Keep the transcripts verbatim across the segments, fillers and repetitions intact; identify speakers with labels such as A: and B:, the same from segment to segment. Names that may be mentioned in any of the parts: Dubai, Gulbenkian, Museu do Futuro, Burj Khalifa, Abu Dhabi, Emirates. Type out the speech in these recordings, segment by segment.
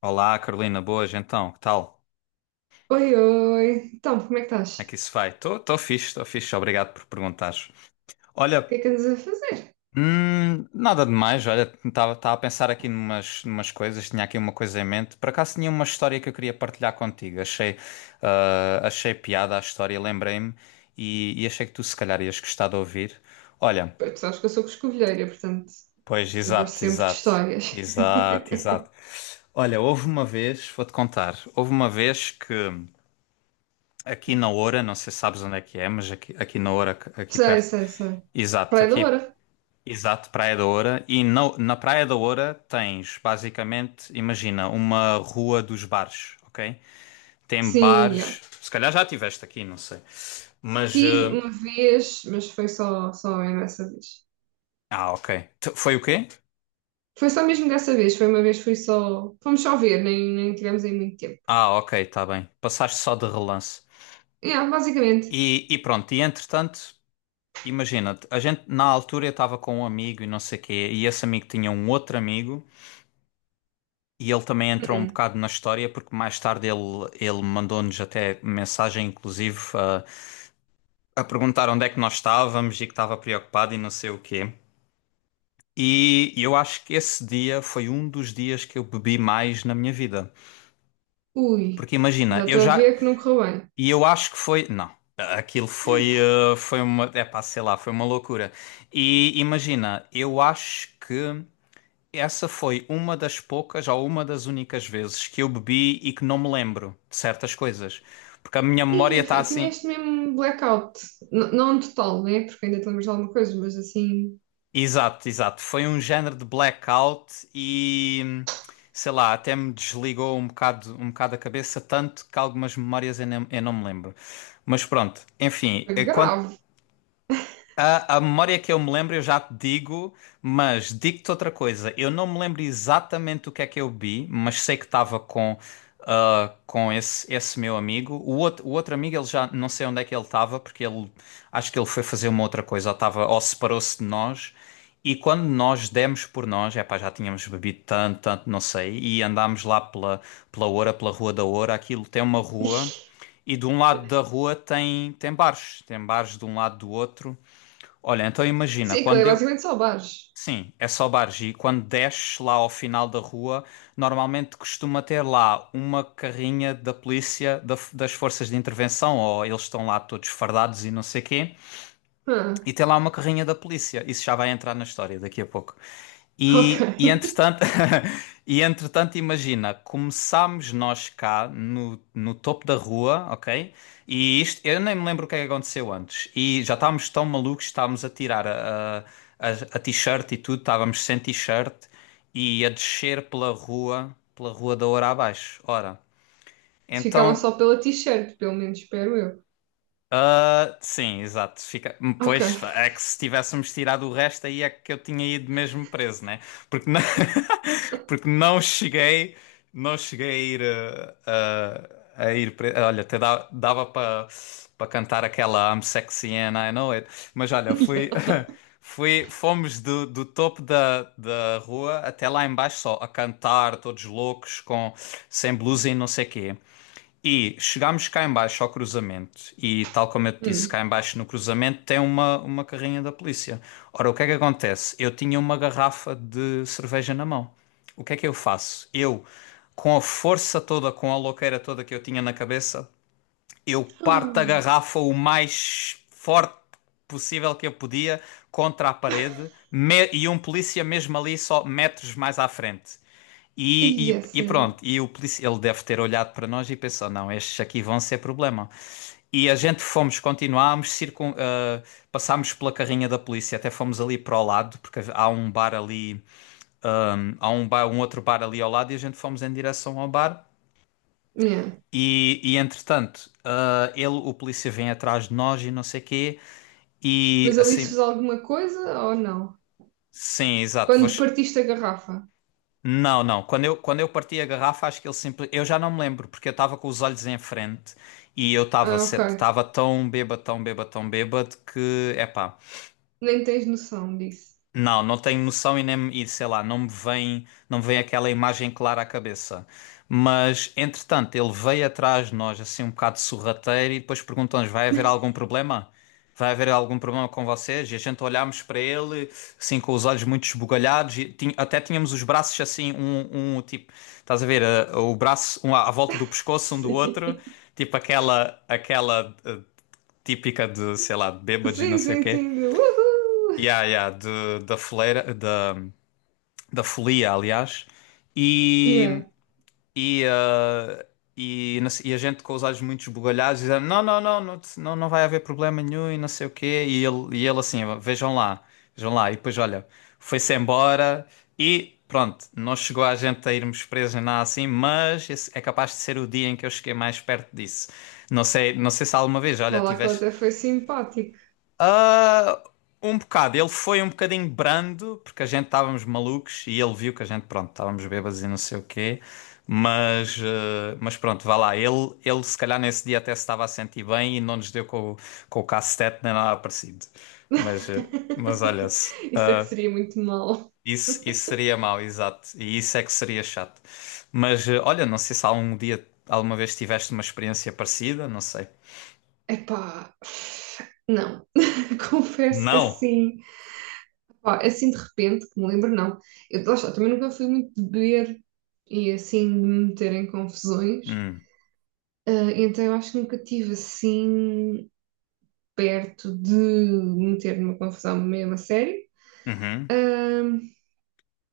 A: Olá, Carolina, boas, então, que tal? Como
B: Oi, oi. Então, como é que estás?
A: é
B: O
A: que isso vai? Estou fixe, estou fixe, obrigado por perguntares. Olha,
B: que é que andas a fazer?
A: hum, nada demais, olha, estava a pensar aqui numas, numas coisas, tinha aqui uma coisa em mente. Por acaso tinha uma história que eu queria partilhar contigo, achei, ah, achei piada a história, lembrei-me e, e achei que tu se calhar ias gostar de ouvir. Olha,
B: Pois, tu sabes que eu sou coscovilheira, portanto,
A: pois,
B: eu gosto
A: exato,
B: sempre de
A: exato,
B: histórias.
A: exato, exato. Olha, houve uma vez, vou-te contar, houve uma vez que. Aqui na Oura, não sei se sabes onde é que é, mas aqui, aqui na Oura, aqui
B: Sei,
A: perto.
B: sei, sei.
A: Exato,
B: Praia da
A: aqui,
B: Oura.
A: exato, Praia da Oura. E na, na Praia da Oura tens, basicamente, imagina, uma rua dos bares, ok? Tem
B: Sim, já.
A: bares, se calhar já tiveste aqui, não sei. Mas,
B: Tive
A: eh,
B: uma vez, mas foi só, só mesmo essa vez.
A: ah, ok. T- Foi o quê?
B: Foi só mesmo dessa vez, foi uma vez, foi só. Fomos só ver, nem, nem tivemos aí muito tempo.
A: Ah, ok, está bem. Passaste só de relance.
B: Yeah, basicamente.
A: E, e pronto, e entretanto, imagina, a gente na altura eu estava com um amigo e não sei o quê, e esse amigo tinha um outro amigo. E ele também entrou um
B: Hum.
A: bocado na história, porque mais tarde ele, ele mandou-nos até mensagem, inclusive, a, a perguntar onde é que nós estávamos e que estava preocupado e não sei o quê. E eu acho que esse dia foi um dos dias que eu bebi mais na minha vida.
B: Ui,
A: Porque imagina,
B: já
A: eu
B: estou a
A: já.
B: ver que não correu bem.
A: E eu acho que foi. Não, aquilo foi. eh, Foi uma. É pá, sei lá, foi uma loucura. E imagina, eu acho que. Essa foi uma das poucas ou uma das únicas vezes que eu bebi e que não me lembro de certas coisas. Porque a minha memória
B: E
A: está
B: enfim,
A: assim.
B: tiveste mesmo blackout. N- não total, né? Porque ainda te lembras de alguma coisa, mas assim,
A: Exato, exato. Foi um género de blackout e sei lá, até me desligou um bocado, um bocado a cabeça, tanto que algumas memórias eu não, eu não me lembro. Mas pronto, enfim,
B: foi
A: enquanto.
B: grave.
A: A, a memória que eu me lembro, eu já te digo, mas digo-te outra coisa. Eu não me lembro exatamente o que é que eu vi, mas sei que estava com, ah, com esse, esse meu amigo. O outro, o outro amigo, ele já não sei onde é que ele estava, porque ele acho que ele foi fazer uma outra coisa, ou, estava- ou separou-se de nós. E quando nós demos por nós, é pá já tínhamos bebido tanto, tanto, não sei, e andámos lá pela, pela Oura, pela Rua da Oura, aquilo tem uma rua. E de um lado da rua tem, tem bares, tem bares de um lado do outro. Olha, então imagina,
B: Sim, aquilo é
A: quando eu.
B: basicamente só bares.
A: Sim, é só bares. E quando desces lá ao final da rua, normalmente costuma ter lá uma carrinha da polícia, da- das forças de intervenção, ou eles estão lá todos fardados e não sei quê.
B: Ah,
A: E tem lá uma carrinha da polícia. Isso já vai entrar na história daqui a pouco.
B: ok.
A: E, e entretanto, e entretanto, imagina, começámos nós cá no, no topo da rua, ok? E isto, eu nem me lembro o que é que aconteceu antes. E já estávamos tão malucos, estávamos a tirar a, a, a a t-shirt e tudo, estávamos sem t-shirt e a descer pela rua, pela rua da hora abaixo. Ora,
B: Ficaram
A: então.
B: só pela t-shirt, pelo menos, espero eu.
A: Ah, sim, exato. Fica... hum,
B: Ok.
A: Pois é que se tivéssemos tirado o resto, aí é que eu tinha ido mesmo preso, né? Porque não, Porque não cheguei, não cheguei a ir ah, a, a ir preso. Olha, até dá- dava para para cantar aquela I'm sexy and I know it. Mas olha,
B: Yeah.
A: fui, fui, fomos do, do topo da, da rua até lá embaixo só a cantar, todos loucos, com sem blusa e não sei quê. E chegámos cá em baixo ao cruzamento e tal como eu te disse, cá
B: Hum.
A: em baixo no cruzamento tem uma, uma carrinha da polícia. Ora, o que é que acontece? Eu tinha uma garrafa de cerveja na mão. O que é que eu faço? Eu, com a força toda, com a louqueira toda que eu tinha na cabeça, eu parto a
B: Ah,
A: garrafa o mais forte possível que eu podia contra a parede me- e um polícia mesmo ali só metros mais à frente. E,
B: yeah,
A: e- e
B: sério.
A: pronto, e o polícia, ele deve ter olhado para nós e pensou, não, estes aqui vão ser problema. E a gente fomos, continuámos, circun, ah, passámos pela carrinha da polícia, até fomos ali para o lado, porque há um bar ali, ah, há um bar, um outro bar ali ao lado, e a gente fomos em direção ao bar.
B: Yeah.
A: E, e entretanto, ah, ele, o polícia vem atrás de nós e não sei quê. E
B: Mas ali se
A: assim,
B: fez alguma coisa ou não?
A: sim, exato.
B: Quando
A: vos-
B: partiste a garrafa?
A: Não, não. Quando eu, quando eu parti a garrafa, acho que ele simplesmente. Eu já não me lembro, porque eu estava com os olhos em frente e eu estava
B: Ah, ok.
A: estava tão bêbado, tão bêbado, tão bêbado que, epá.
B: Nem tens noção disso.
A: Não, não tenho noção e, nem, e sei lá, não me vem, não me vem aquela imagem clara à cabeça. Mas, entretanto, ele veio atrás de nós, assim, um bocado sorrateiro, e depois perguntou-nos: vai haver algum problema? Vai haver algum problema com vocês? E a gente olhámos para ele, assim, com os olhos muito esbugalhados, e tin- até tínhamos os braços assim, um, um tipo, estás a ver, eh, o braço um à à volta do pescoço um do outro,
B: Sim.
A: tipo aquela, aquela eh, típica de, sei lá, de bêbados e não
B: Sim,
A: sei o
B: sim,
A: quê.
B: sim. De uhul!
A: Yeah, yeah, de, da foleira, da da folia, aliás,
B: Yeah.
A: e, e, ah, e, não e a gente com os olhos muito esbugalhados dizendo não, não, não, não, te- não, não vai haver problema nenhum e não sei o quê, e ele, e ele assim, vejam lá, vejam lá, e depois olha, foi-se embora e pronto, não chegou a gente a irmos presos nem nada assim, mas esse é capaz de ser o dia em que eu cheguei mais perto disso. Não sei, não sei se alguma vez, olha,
B: Vá lá que ela
A: tiveste
B: até foi simpática.
A: ah, um bocado. Ele foi um bocadinho brando, porque a gente estávamos malucos e ele viu que a gente, pronto, estávamos bêbados e não sei o quê. Mas, ah, mas pronto, vá lá. Ele, ele se calhar nesse dia até se estava a sentir bem e não nos deu com, o- com o cacete nem nada parecido. Mas, ah, mas olha-se.
B: Isso é que
A: ah,
B: seria muito mal.
A: isso, isso seria mau, exato. E isso é que seria chato. Mas ah, olha, não sei se algum dia, alguma vez tiveste uma experiência parecida, não sei.
B: Epá, não. Confesso que
A: Não.
B: assim, pá, assim de repente, que me lembro, não. Eu, lá está, também nunca fui muito de beber e assim de me meter em confusões.
A: Hum.
B: Ah, então eu acho que nunca tive assim perto de me meter numa confusão mesmo a sério. Ah,
A: Uhum.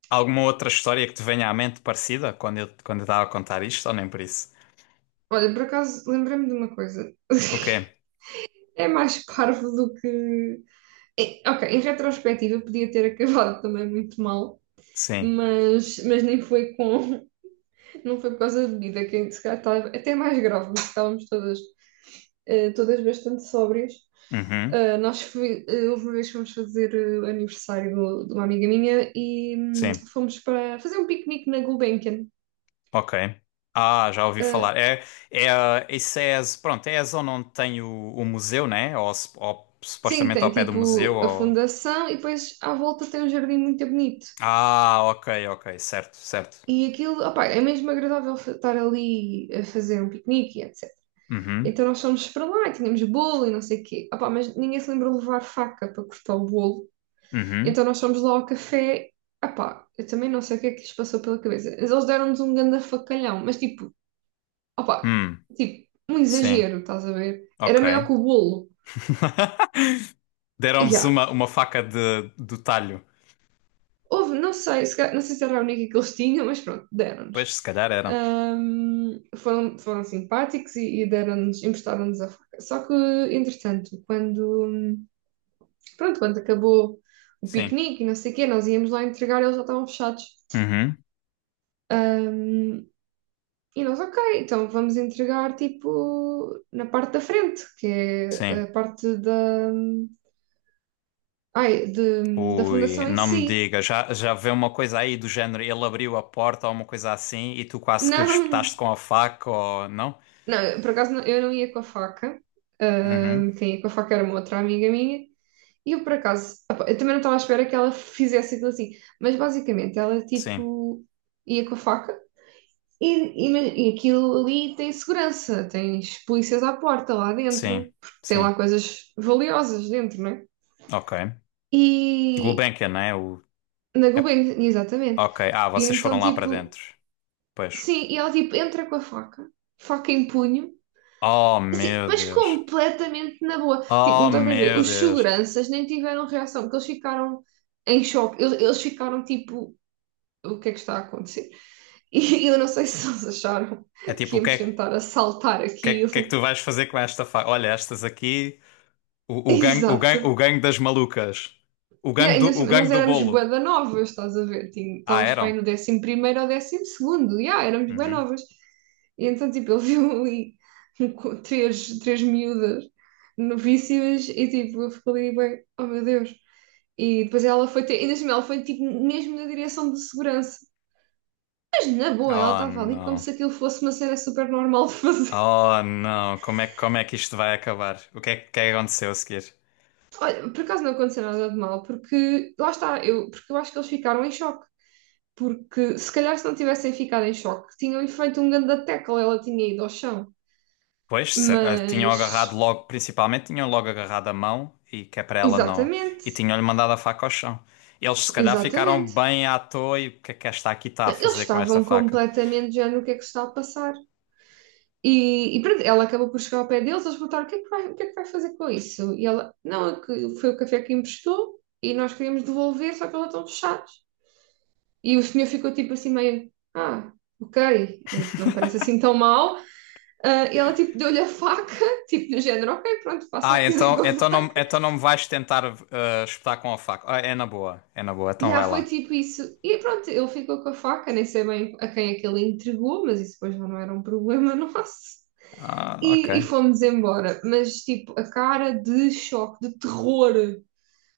A: Alguma outra história que te venha à mente parecida quando eu, quando eu estava a contar isto, ou nem por isso?
B: olha, por acaso, lembrei-me de uma coisa.
A: O quê?
B: É mais parvo do que. É, ok, em retrospectiva podia ter acabado também muito mal,
A: Sim.
B: mas, mas nem foi com. Não foi por causa da bebida, que se calhar estava até mais grave, porque estávamos todas, eh, todas bastante sóbrias.
A: Uhum.
B: Ah, nós fui, eh, houve uma vez que fomos fazer eh, o aniversário do- de uma amiga minha e hum,
A: Sim.
B: fomos para fazer um piquenique na Gulbenkian.
A: Ok. Ah, já ouvi
B: Ah,
A: falar. É, é, a- isso é, a pronto, é a zona onde tem o, o museu, né? Ou, sup- ou
B: sim,
A: supostamente
B: tem
A: ao pé do museu,
B: tipo a
A: ou...
B: fundação e depois à volta tem um jardim muito bonito.
A: Ah, ok, ok. Certo, certo.
B: E aquilo, opá, é mesmo agradável fa- estar ali a fazer um piquenique e etecetera.
A: Uhum.
B: Então nós fomos para lá e tínhamos bolo e não sei o quê. Opá, mas ninguém se lembra de levar faca para cortar o bolo.
A: Uhum.
B: Então nós fomos lá ao café. Opá, eu também não sei o que é que lhes passou pela cabeça. Mas eles deram-nos um ganda facalhão. Mas tipo, opá,
A: Hum.
B: tipo, um
A: Sim.
B: exagero, estás a ver? Era
A: Ok.
B: maior que o bolo. E
A: Deram-vos
B: já.
A: uma, uma faca de, do talho.
B: Houve, não sei, se, ca- não sei se era a única que eles tinham, mas pronto, deram-nos.
A: Pois, se calhar eram.
B: Ahm, foram, foram simpáticos e, e deram-nos, emprestaram-nos a faca. Só que, entretanto, quando, pronto, quando acabou o
A: Sim.
B: piquenique e não sei o quê, nós íamos lá entregar, eles já estavam fechados.
A: Uhum.
B: Ahm, e nós, ok, então vamos entregar, tipo, na parte da frente, que é
A: Sim.
B: a parte da, ai, de- da
A: Ui,
B: fundação em
A: não me
B: si.
A: diga, já, já vê uma coisa aí do género, ele abriu a porta ou uma coisa assim e tu quase que lhe
B: Não,
A: espetaste com a faca ou não?
B: não, eu, por acaso não- eu não ia com a faca.
A: Uhum,
B: Ahm, quem ia com a faca era uma outra amiga minha. E eu, por acaso, opa, eu também não estava à espera que ela fizesse aquilo assim. Mas basicamente ela
A: sim,
B: tipo ia com a faca e, e, ma- e aquilo ali tem segurança, tens polícias à porta lá
A: sim,
B: dentro, porque tem lá
A: sim,
B: coisas valiosas dentro, não é?
A: ok.
B: E
A: Gulbenkian, né? O...
B: na
A: é-
B: Gulbenkian, exatamente.
A: ok, ah,
B: E
A: vocês
B: então
A: foram lá para
B: tipo,
A: dentro, pois.
B: sim, e ela tipo entra com a faca, faca em punho.
A: Oh,
B: Assim,
A: meu
B: mas
A: Deus,
B: completamente na boa. Tipo, não
A: oh,
B: estás bem a ver?
A: meu
B: Os
A: Deus.
B: seguranças nem tiveram reação, porque eles ficaram em choque. Eles, eles ficaram tipo, o que é que está a acontecer? E eu não sei se eles acharam
A: É
B: que
A: tipo, o que
B: íamos
A: é,
B: tentar assaltar
A: que é, que é que
B: aquilo.
A: tu vais fazer com esta faca? Olha, estas aqui, o, o gangue, o gangue,
B: Exato.
A: o gangue das malucas, o
B: E
A: gangue do,
B: ainda assim,
A: o gangue
B: nós
A: do
B: éramos
A: bolo.
B: bué da novas, estás a ver? Tinha-
A: Ah,
B: Estávamos para
A: eram?
B: aí no décimo primeiro ou décimo segundo. Yeah, éramos bué
A: Uhum.
B: novas. E então, tipo, ele viu ali um co- três, três miúdas novíssimas e, tipo, eu fico ali, bem, oh meu Deus. E depois ela foi ter, ainda assim, ela foi tipo mesmo na direção de segurança. Mas na boa, ela
A: Oh
B: estava ali como
A: não.
B: se aquilo fosse uma cena super normal de fazer.
A: Oh não. Como é, que- como é que isto vai acabar? O que é que que é que aconteceu a seguir?
B: Olha, por acaso não aconteceu nada de mal, porque lá está, eu, porque eu acho que eles ficaram em choque. Porque se calhar se não tivessem ficado em choque, tinham-lhe feito um grande tackle, ela tinha ido ao chão.
A: Pois, se- ah, tinham
B: Mas,
A: agarrado logo, principalmente tinham logo agarrado a mão e que é para ela não.
B: exatamente,
A: E tinham-lhe mandado a faca ao chão. Eles se calhar ficaram
B: exatamente.
A: bem à toa e o que é que esta aqui está a
B: Eles
A: fazer com esta
B: estavam
A: faca?
B: completamente já no que é que se está a passar. E, e pronto, ela acabou por chegar ao pé deles, eles perguntaram o que é que vai, o que é que vai fazer com isso? E ela, não, é que foi o café que emprestou e nós queríamos devolver, só que eles estão fechados. E o senhor ficou tipo assim meio, ah, ok, é, isso não me parece assim tão mal. Ah, e ela tipo deu-lhe a faca, tipo do género, ok, pronto, faça o
A: Ah,
B: que quiser
A: então,
B: com a
A: então não,
B: faca.
A: então não me vais tentar ah, espetar com a faca. Ah, é na boa, é na boa, então
B: E ah,
A: vai
B: foi
A: lá.
B: tipo isso. E pronto, ele ficou com a faca, nem sei bem a quem é que ele entregou, mas isso depois já não era um problema nosso.
A: Ah, ok.
B: E, e fomos embora. Mas, tipo, a cara de choque, de terror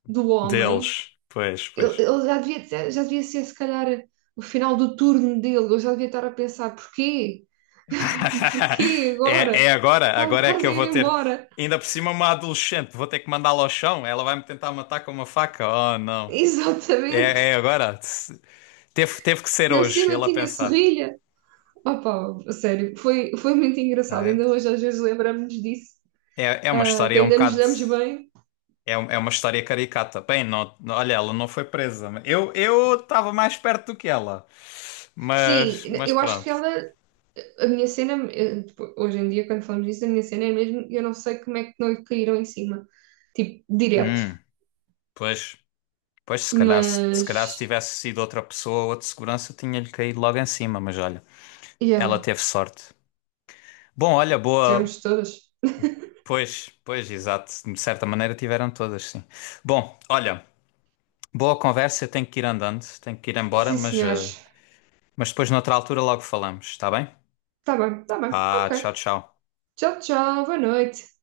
B: do homem,
A: Deles. Pois,
B: ele,
A: pois.
B: ele já devia, ter- já devia ser, se calhar, o final do turno dele. Ele já devia estar a pensar: porquê? Porquê
A: É,
B: agora?
A: é agora,
B: Está-me
A: agora é que
B: quase
A: eu
B: a ir
A: vou ter.
B: embora.
A: Ainda por cima, uma adolescente, vou ter que mandá-la ao chão. Ela vai me tentar matar com uma faca. Oh, não.
B: Exatamente.
A: É, é agora. Teve, teve que ser
B: Ainda por
A: hoje,
B: cima
A: ele a
B: tinha
A: pensar.
B: serrilha. Opa, a sério, foi, foi muito engraçado.
A: Ah,
B: Ainda hoje às vezes lembramos-nos disso,
A: É, é uma
B: ah, que
A: história um
B: ainda nos
A: bocado.
B: damos bem.
A: É, um- é uma história caricata. Bem, não, não- olha, ela não foi presa. Eu eu estava mais perto do que ela.
B: Sim,
A: Mas, mas
B: eu acho que
A: pronto.
B: ela A minha cena, eh, tipo, hoje em dia, quando falamos disso, a minha cena é mesmo, eu não sei como é que não lhe caíram em cima, tipo, direto.
A: Hum, pois, pois se calhar, se, se calhar se
B: Mas,
A: tivesse sido outra pessoa, outro segurança, tinha-lhe caído logo em cima. Mas olha. Ela
B: yeah,
A: teve sorte. Bom, olha, boa.
B: tivemos todas.
A: Pois, pois, exato. De certa maneira tiveram todas, sim. Bom, olha, boa conversa. Eu tenho que ir andando, tenho que ir embora,
B: Sim,
A: mas, eh,
B: senhores.
A: mas depois, noutra altura, logo falamos, está bem?
B: Tá bem, tá bem.
A: Pá,
B: Ok.
A: tchau, tchau.
B: Tchau, tchau. Boa noite.